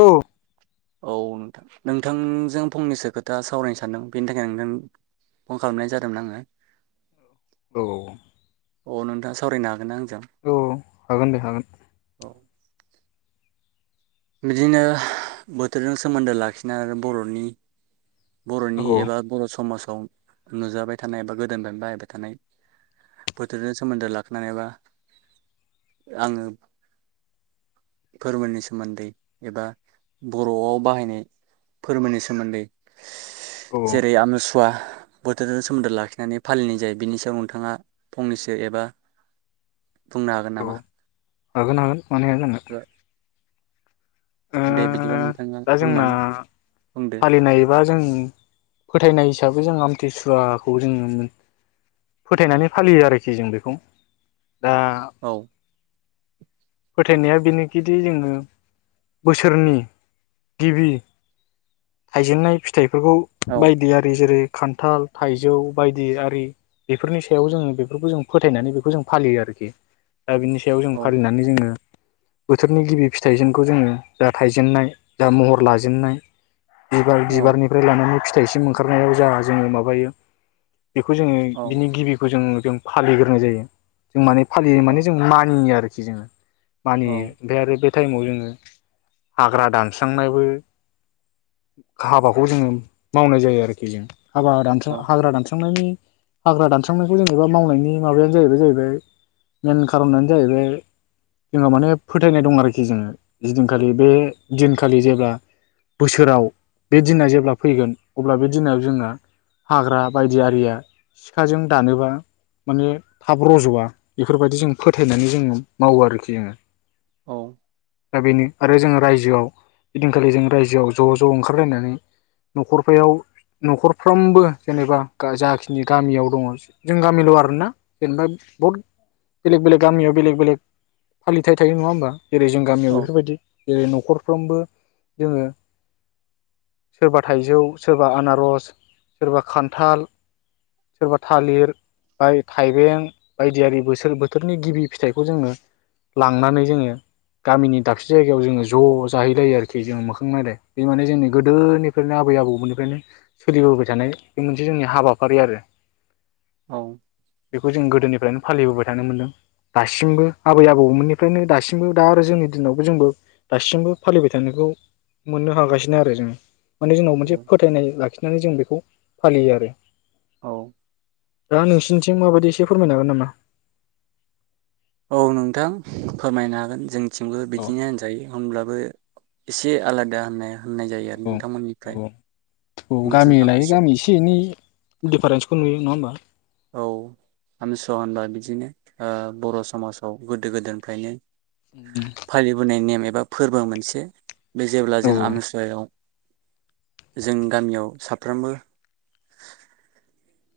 औ। औ नोंथां नोंथांजों फंनैसो खोथा सावरायनो सानदों बेनि थाखायनो नोंथां फन खालामनाय जादोंमोन आंङो। औ। अ नोंथांङा सावरायनो हागोन आंजों? औ हागोन दे हागोन। औ बिदिनो बोथोरजों सोमोन्दो लाखिना आरो बर'नि औ बर'नि एबा बर' समाज औ नुजाबाय थानाय एबा गोदोनिफ्राय बाहायबाय थानाय बोथोरजों सोमोन्दो लाखिनानै एबा आंङो फोरबोनि सा सोमोन्दै एबा बर'आव बाहायनाय फोरमोनि सोमोन्दै औ जेरै आमनुसुवा, बोथोरजों सोमोन्दो लाखिनानै फालिनाय जायो बिनि सायाव नोंथांङा फंनैसो एबा बुंनो हागोन नामा? हागोन हागोन। मानो हायाजानो। एबा दे बिदिबा नों दा जोंना फालिनायबा जों फोथाय फैनाय हिसाबै जों आमथिसुवाखौ जोंङो फोथायनानै फालियो आरोखि जों बेखौ। दा औ फोथायनाया बेनोखिदि जोंङो बोसोरनि गिबि थायजेननाय फिथाइ फोरखौ औ बायदि आरि जेरै खान्थाल, थाइजौ बायदि आरि बेफोरनि सायाव जोङो बेफोरखौ जों फोथायनानै बेखौ जों फालियो आरोखि। दा बिनि सायाव जों औ फालिनानै जोङो बोथोरनि गिबि फिथाइजोंखौ जोङो दा थाइजेननाय दा महर लाजेननाय बिबार औ बिबारनिफ्राय लानानै फि फिथाइसिम ओंखारनायाव जाहा जोंङो माबायो बेखौ जोङो औ बिनि गिबिखौ जोंङो जों फालिग्रोनाय जायो। जों माने फालियो औ माने जों मानियो आरोखि। खि जोङो औ मानियो ओमफ्राय आरो बे टाइमाव जोङो हाग्रा दान स्रांनायबो हाबाखौ जोङो मावनाय जायो आरोखि जों हाबा दानस औ हाग्रा दानस्रांनायनि हाग्रा दानस्रांनायखौ जेनेबा मावनायनि माबायानो जाहैबाय जाहैबाय मेन खारनानो जाहैबाय जोंनाव माने फोथायनाय दं आरोखि जोङो जिदिनखालि बे दिनखालि जेब्ला बोसोराव बे दिना जेब्ला फैगोन अब्ला बे दिनाव जोंङो हाग्रा बायदि आरिया सिखाजों दानोबा माने थाब रजवा बेफोरबायदि जों फोथायनानै जोंङ मावो आरोखि जोङो औ बेनो आरो जो रायजोआव बिदिनखालि जों रायजोआव ज ज ओंखारलायनानै नखरफोर नखरफ्रोमबो जेनेबा जाखिनि गामियाव दङ जों गामिल आरोना जेनेबा बहुद बेलेग बेलेग गामियाव बेलेग बेलेग फालिथायाइ थायो नङा होमबा जेरै जों औ गामियाव बेफोरबायदि जेरै नखर फ्रोमबो जङो सोरबा थाइजौ सोरबा आनारस सोरबा खान्थाल सोरबा थालिर बाय थाइबें बायदियारि बोोर बोथोरनि गिबि फिथाइखौ जोङो लांनानै जङो गामिनि दाबसे जायायाव ज ज जाहैलायो आरोखि जोङो मोखां नायलाय बे माने जोंनि गोदोनिफ्रायनो आबै आबौमोननिफ्रायनो सोलिबोबाय थानाय बे मोनसे जोंनि हाबाफारि आरो औ बेखौ जों गोदोनि बेफ्रायनो फालिबोबाय थानो मोनदों दासिमबो आबै आबौमोननिफ्रायनो दासिमबो दा आरो जोंनि दिनावबो जोंबो दासिमबो फालिबाय थानायखौ मोननो हागासिनो आरो जोंङो माने जोंनाव मोनसे फोथायनाय लाखिनानै जों बेखौ फालियो आरो औ दा नोंसिनिथिं माबायदि एसे फोरमायनो हागोन नामा औ नोंथां फोरमायनो हागोन जों थिंबो औ बिदिनो होनजायो होनब्लाबो एसे आलादा होननाया औ औ औ औ जोंथिं गामि लायै आमथिसुवा गामि एसे एनै दिफारेन्सखौ नुयो नङा होमबा औ हमस होनबा बिदिनो ओ बर' समाजाव गोदो गोदायनिफ्रायनो फालि बोनाय नेम एब एबा फोरबो मोनसे बे जेब्ला औ जों आमसवायाव जों गामियाव साफ्रोमबो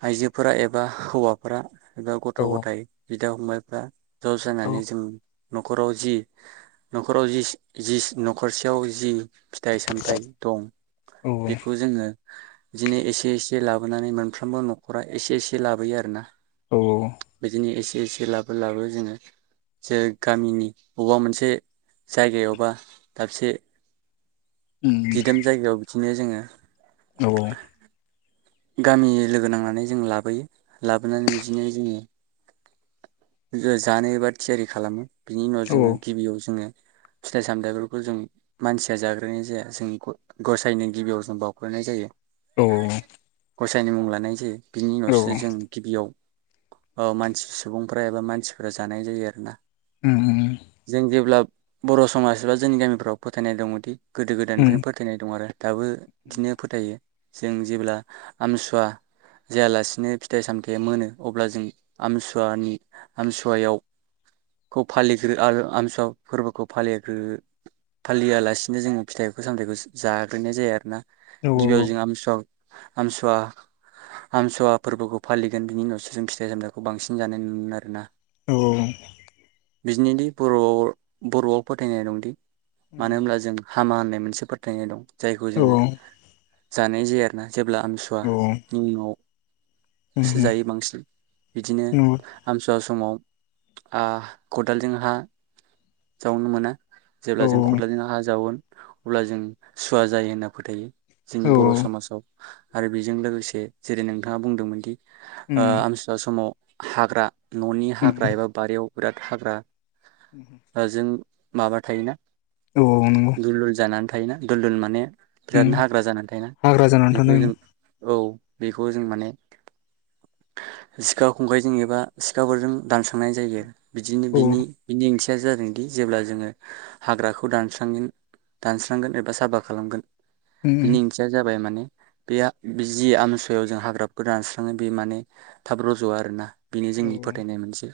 आइजोफोरा एबा हौवाफोरा बा गथ औ गथाय बिदा फंमबाय आह ज औ जनानानै जों नखराव जि नखराव जि नखरसेयाव जि फिथाइ सामथायाइ दं औ बेखौ जोङो बिदि एसे एसे लाबोनानै मोन फ्रोमबो नखरा एसे एसे लाबोयो आरो ना औ एसे लाबो लाबो जोङो जे गामिनि बबेबा मोनसे जायगायावबा दाबसे दिदोम जायगायाव - बिदिनो जोङो- औ गामि लोगो नांनानै जों लाबोयो लाबोनानै बिदिनो जोङो जानो एबा थियारि खालामो। बिनि उनाव जोङो गिबियाव जोङो फिथाइ सामथायाइफोरखौ जों मानसिया जाग्रोननाय जाया जों गसायनो गिबियाव जों बाउग्रोनाय जायो। [unintelligible] गसायनि मुं लानाय जायो। बिनि उनावस्रो जों गिबियाव‌ - औ मानसि सुबुं - [unintelligible] मानसिफोरा जानाय जायो आरोना। जों जेब्ला- बर' समाज बा जोंनि गामिफ्राव फोथायनाय दङदि गोदो गोदायनिफ्रायनो फोथायनाय दं आरो। दाबो बिदिनो फोथायो जों जेब्ला आमसुवा जायालासिनो फिथाइ सामथायाइ मोनो अब्ला जों आमसुवानि- आमसुवायाव खौ फालिग्रो आरो आमसुवा फोरबोखौ फालिग्रो फालियालासिनो जों फिथाइ सामथायाइखौ जाग्रोनाय जाया आरोना औ गिबियाव जोंमसुवमसुवा आमसुवा- आमसुवा फोरबोखौ फालिगोन बिनि उनावसो जों फिथाइ सामथायाइखौ बांसिन जानाय नु मोन- आरोना औ औ बिदिनोदि बर'आव बर'आव फोथायनाय दंदि औ मानो होनब्ला जों हामा होननाय मोनसे फोथायनाय दं। जायखौ जोङो औ जानाय जाया आरोना जेब्ला आमसुवानि मुङाव उम सो जायो बांसिन। बिदिनो नंगौ सुवा समाव आ‌‌ खदालजों हा जावनो मोना जेब्ला औ जों खदालजों हा जावोन अब्ला जों सुवा जायो होनना फोथायो। जोंनि औ बर' समाजाव। आरो बेजों लोगोसे जेरै नोंथाङा बुंदोंमोनदि - उम ओ- द समाव हाग्रा न'नि उम हाग्रा एबा बारियाव बेराद‌ हाग्रा- जों - माबा थायोना औ नंगौ दुलुल जाना थायोना दुलदुल माने- उम बिरादनो हाग्रा जानानै थायोना हाग्रा जानानै बेखौ थानाय जों औ बेखौ जों माने- सिखा खंखाइ जों एबा- सिखाफोरजों दानस्रांनाय जायो। बिदिनो औ बिनि बेनि ओंथि या जादोंदि जेब्ला जोङो हाग्राखौ दानस्रांगोन दानस्रांगोन एबा साफा खालामगोन बिनि उम ओंथिया जाबाय माने बेआ बिजि आमसुवायाव जों हाग्राखौ दानस्राङो बे माने थाब रजया आरोना। बेनि औ जोंनि फोथायनाय मोनसे।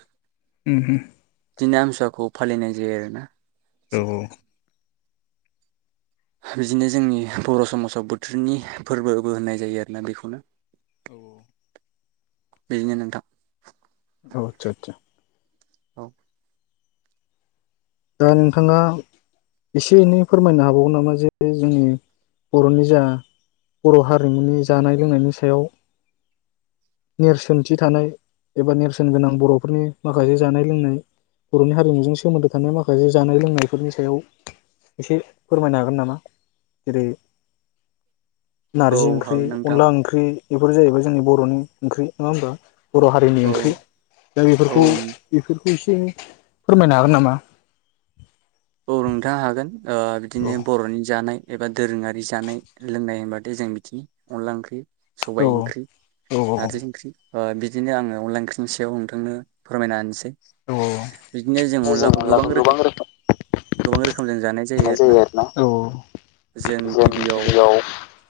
उम इदिनि आमसुवाखौ फालिनाय जायो आरोना औ औ बिदिनो जोंनि बर' समाजाव बोथोरनि फोरबोबो होननाय जायो आरोना बेखौनो। औ औ बेनो नोंथां अ आतसा आतसा औ दा नोंथाङा एसे एनै फोरमायनो हाबावो नामा जे जोंनि बर'नि जा बर' हारिमुनि जानाय लोंनायनि सायाव नेरसोनथि थानाय एबा नेरसोन गोनां बर'फोरनि माखासे जानाय लोंनाय बर'नि हारिमुजों सोमोन्दो थानाय माखासे जानाय लोंनायफोरनि सायाव एसे फोरमायनो हागोन नामा? जेरै - औ नारजि ओंख्रि, हागोन नोंथां अनला ओंख्रि बेफोर जाहैबाय जोंनि बर'नि ओंख्रि नङा होमबा? बर' हारिनि औ ओंख्रि दा बेफोरखौ औ बे खौ एसे एनै फोरमायनो हागोन नामा? औ नोंथां हागोन। ओ औ बिदिनो बर'नि जानाय एबा दोरोङारि जानाय लोंनाय होनबाथाय जों मिथियो अनला ओंख्रि, औ सबाय ओंख्रि, औ नारजि ओंख्रि। ओ बिदिनो आङो अनला ओंख्रिनि सायाव नोंथांनो फोरमायनो होनोसै औ औ औ जों अनलाखौ गोबां रोखोम गोबां रोखोमजों जानाय जायो आरोना। जों गिबियाव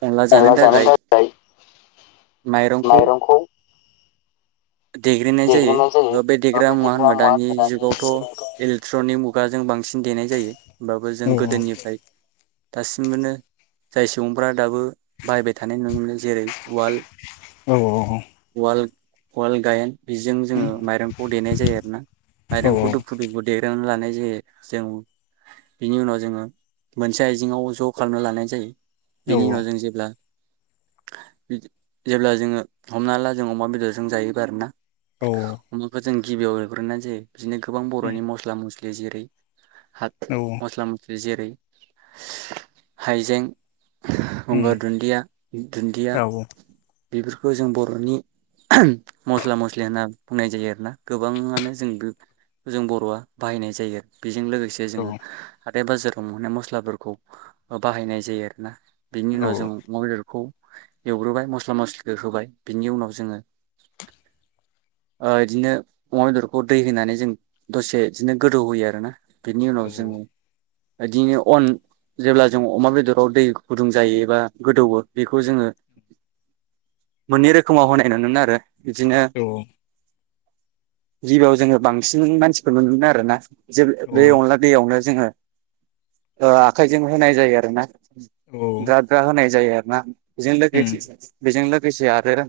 अनला जानो थाखाय माइरंखौ देग्रोनाय जायो। बे देग्रा मुवा होनबा दानि जुगावथ' इलेक्ट्रनिक मुगाजों बां बांसिन देनाय जायो होमब्लाबो जों औ औ गोदोनिफ्राय दासिमबोनो जाय सुबुंफोरा दाबो बायबाय थानाय नुनो मोनो जेरै- उवाल औ औ औ उवाल उवाल गायेन बेजों जोङो माइरंखौ देनाय जायो आरो ना माइरंखौ दुफु दुफु देग्रोनानै लानाय नाय जायो। जों बिनि उनाव जोङो मोनसे आइजेङाव ज' खालामना लानाय जायो। औ बिनि उनाव जों जेब्ला जेब्ला जोङो हमना ला जों अमा बेदरजों जायोबो आरोना औ औ अमाखौ जों गिबियाव एवग्रोनन्नाइ जायो बिदिनो गोबां बरनि मस्ला मस्लि गेजेरै हाथ मस्ला मस जेरै हाइजें गंगार दुन्दिया दुन्दिया बेफोरखौ जों बरनि मस्ला मस्लि होनना बुंनाय जायो आरोना गोबाङानो जों गो जों बरआ बाहायनाय जायो आरो बेजों लोगोसे जोङो बे बाजाराव मोनहनाय मस्लाफोरखौ बाहायनाय जायो आरोना बिनि उनाव जों अमाबेदरखौ एवग्रोबाय मस्ला मस्लिखौ होबाय बिनि उनाव जोङो ओ बिदिनो अमा बेदरखौ दै होनानै जों दसे बिदिनो गोदौ होयो आरो ना बिनि उनाव जों बिदिनो अन जेब्ला जों अमा बेदराव दै गुदुं जायो एबा गोदौवो बेखौ जोङो मोननै रोखोमाव होनाय नुनो मोनो आरो बिदिनो औ औ गिबियाव जोङो बांसिन मानसिफोर मोनो आरोना जे बे औ अनला दैयावनो जोङो आखाइजों होनाय जायो आरोना औ दाद दाद होनाय जायो आरो ना बेजों उम लोगोसे बेजों लोगोसे आरो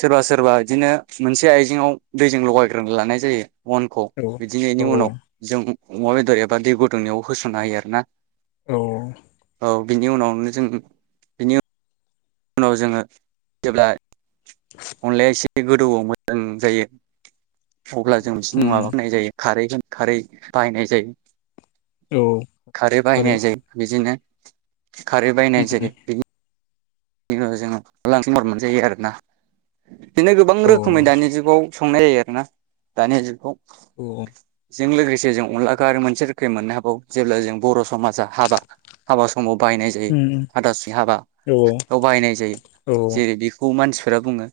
सोरबा सोरबा बिदिनो मोनसे आइजेंआव दैजों लगायग्रोना लानाय जायो अनखौ औ बिदिनायनि औ उनाव जों अमा बेदर एबा दै गुदुंनायाव होसननो हायो आरो ना औ बिनि उनावनो जों बिनि उनाव जोङो जेब्ला अनलायाएसे बे गोदौओ मोजां जायो अब्ला जों बिस माबा उम होननाय जायो खारै जों खारै बाहायनाय जायो औ खारै थारै बाहायनाय जायो बिदिनो खारै बायनाय उम जायो। [unintelligible] बेनो गोबां औ रोखोमै दानि जुगाव संनाय जायो आरोना दानि जुगाव उम जों लोगोसे जों अनलाखो आरो मोनसे रो मोननो हाबौ जेब्ला जों बर समाजा हाबा हाबा समाव बायनाय जायो हाथासुनि हाबा। औ बाहायनाय जायो जेरै बेखौ मानसि फोरा बुङो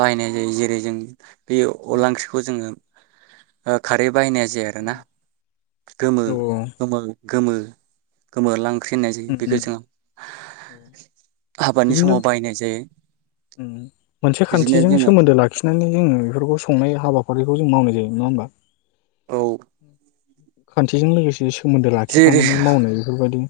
बाहायनाय जायो जेरै जों बे अला ओंख्रिखौ जोङो आ खारै बायनाया जाया आरोना गोमो औ गोमो गोमो गोमोरलां ख्रि होननाय जायो उम बेखौ जोङो हाबानि बिदिनो समाव बाहायनाय जायो। मोनसे बिदिनो खान्थिजों जोङो सोमोन्दो लाखिनानै जोङो बेफोरखौ संनाय हाबाफारिखौ जों मावनाय जायो नङा होमबा। औ [inaudible] खान्थिजों लोगोसे सो सोमोन्दो जेरै लाखिफानानै मावनाय बेफोरबायदि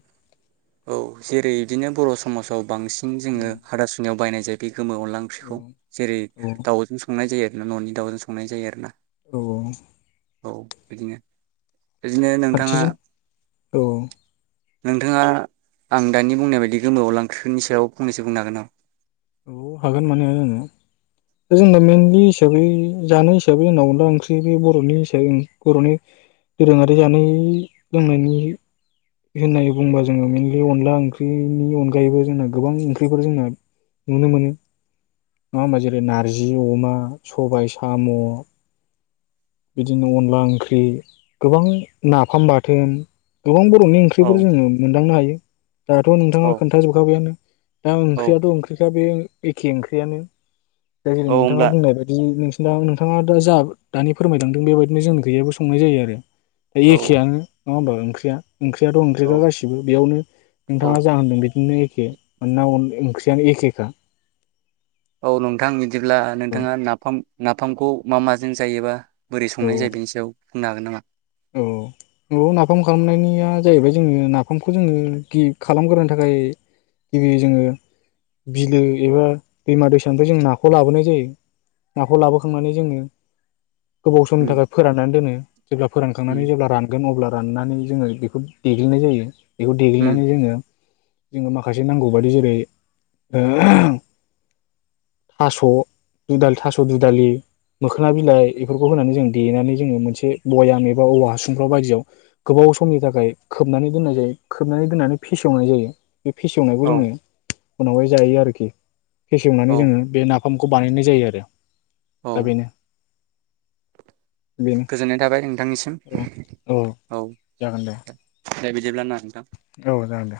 औ जेरै बिदिनो बर समाजाव बांसिन जोङो उम हाथा सुनियाव बायनाय जायो। बे गोमो अनदला औ ओंख्रिखौ जेरै औ दाउजों संनाय जायो। ननि दाउजों संनाय जायो आरो ना। औ औ। औ बिदिनो। बिदिनो नोंथाङा खान्थिजों औ नोंथाङा आं दानि बुंनाय बायदि गोमो अनला ओंख्रिनि सायाव फंनैसो बुंनो हागोन नामा? औ हागोन मानो हाया जानो। दा जोंना मेनलि हिसाबै जानाय हिसाबै जोंनाव अनला ओंख्रि बे बरनि हिसाबै बरनि दोरोङारि जानाय लोंनायनि होननानै बुंबा जोङो मेनलि अनला ओंख्रिनि अनगायैबो जोंना गोबां ओंख्रिफोर जोंना नुनो मोनो नङा होमबा जेरै नारजि अमा सबाय साम बिदिनो अनला ओंख्रि गोबां नाफाम बाथोन गोबांबो संनि औ ओंख्रिफोर जोङो मोनदांनो हायो दाध नोंथाङा औ खोन्थाजोबखाबायानो दा औ ओंख्रियाथ ओंख्रिखा बे एखे ओंख्रियानो दा जेरै औ नोंथाङा होमब्ला बुंनाय बायदि नोंसिना नोंथाङा उरजाब दानो फोरमायलांदों बेबायदिनो जोंनि गैयाबो संनाय जायो आरो द औ एखेआनो नङा होनोमबा ओंख्रिया ओंख्रियाथ औ ओंख्रिया गासिबो बेयावनो औ नोंथाङा ज होनदों बिदि नो एखे मामोना ओंख्रियानो एखेखा। औ नोंथां बिदिब्ला औ नोंथाङा नाफाम नाफामखौ मा माजों जायोबा बोरै औ संनाय जायो बेनि सायाव बुंनो हागोन नामा औ औ नाफाम खालामनायनिया जाहैबाय जोङो नाफामखौ जोङो गि खालामग्रोनो थाखाय गिबि जोङो बिलो एबा दैमा दैसानिफ्राय जो नाखौ लाबोनाय जायो नाखौ लाबोखांनानै जोङो गोबाव समनि उम थाखाय फोराननानै दोनो जेब्ला फोरानखांनानै उम जेब्ला रानगोन अब्ला राननानै जोङो बेखौ देग्लिनाय जायो बेखौ उम देग्लिनानै जोङो जोङो माखासे नांगौ बादि जेरै [inaudible] बयाम एबा औवा हासुंफ्राव बायदियाव गोबाव समनि थाखाय खोबनानै दोननाय जायो खोबनानै दोननानै फेसेवनाय जायो बे फेसेवनायखौ जोङो औ उनावहाय जायो आरोखि फेसेवनानै औ जोङो बे ना फामखौ बानायनाय जायो आरो औ दा बेनो बेनो गोजोननाय थाबाय नोंथांनिसिम औ औ जागोन दे दे बिदिब्ला ना नोंथां औ जागोनदे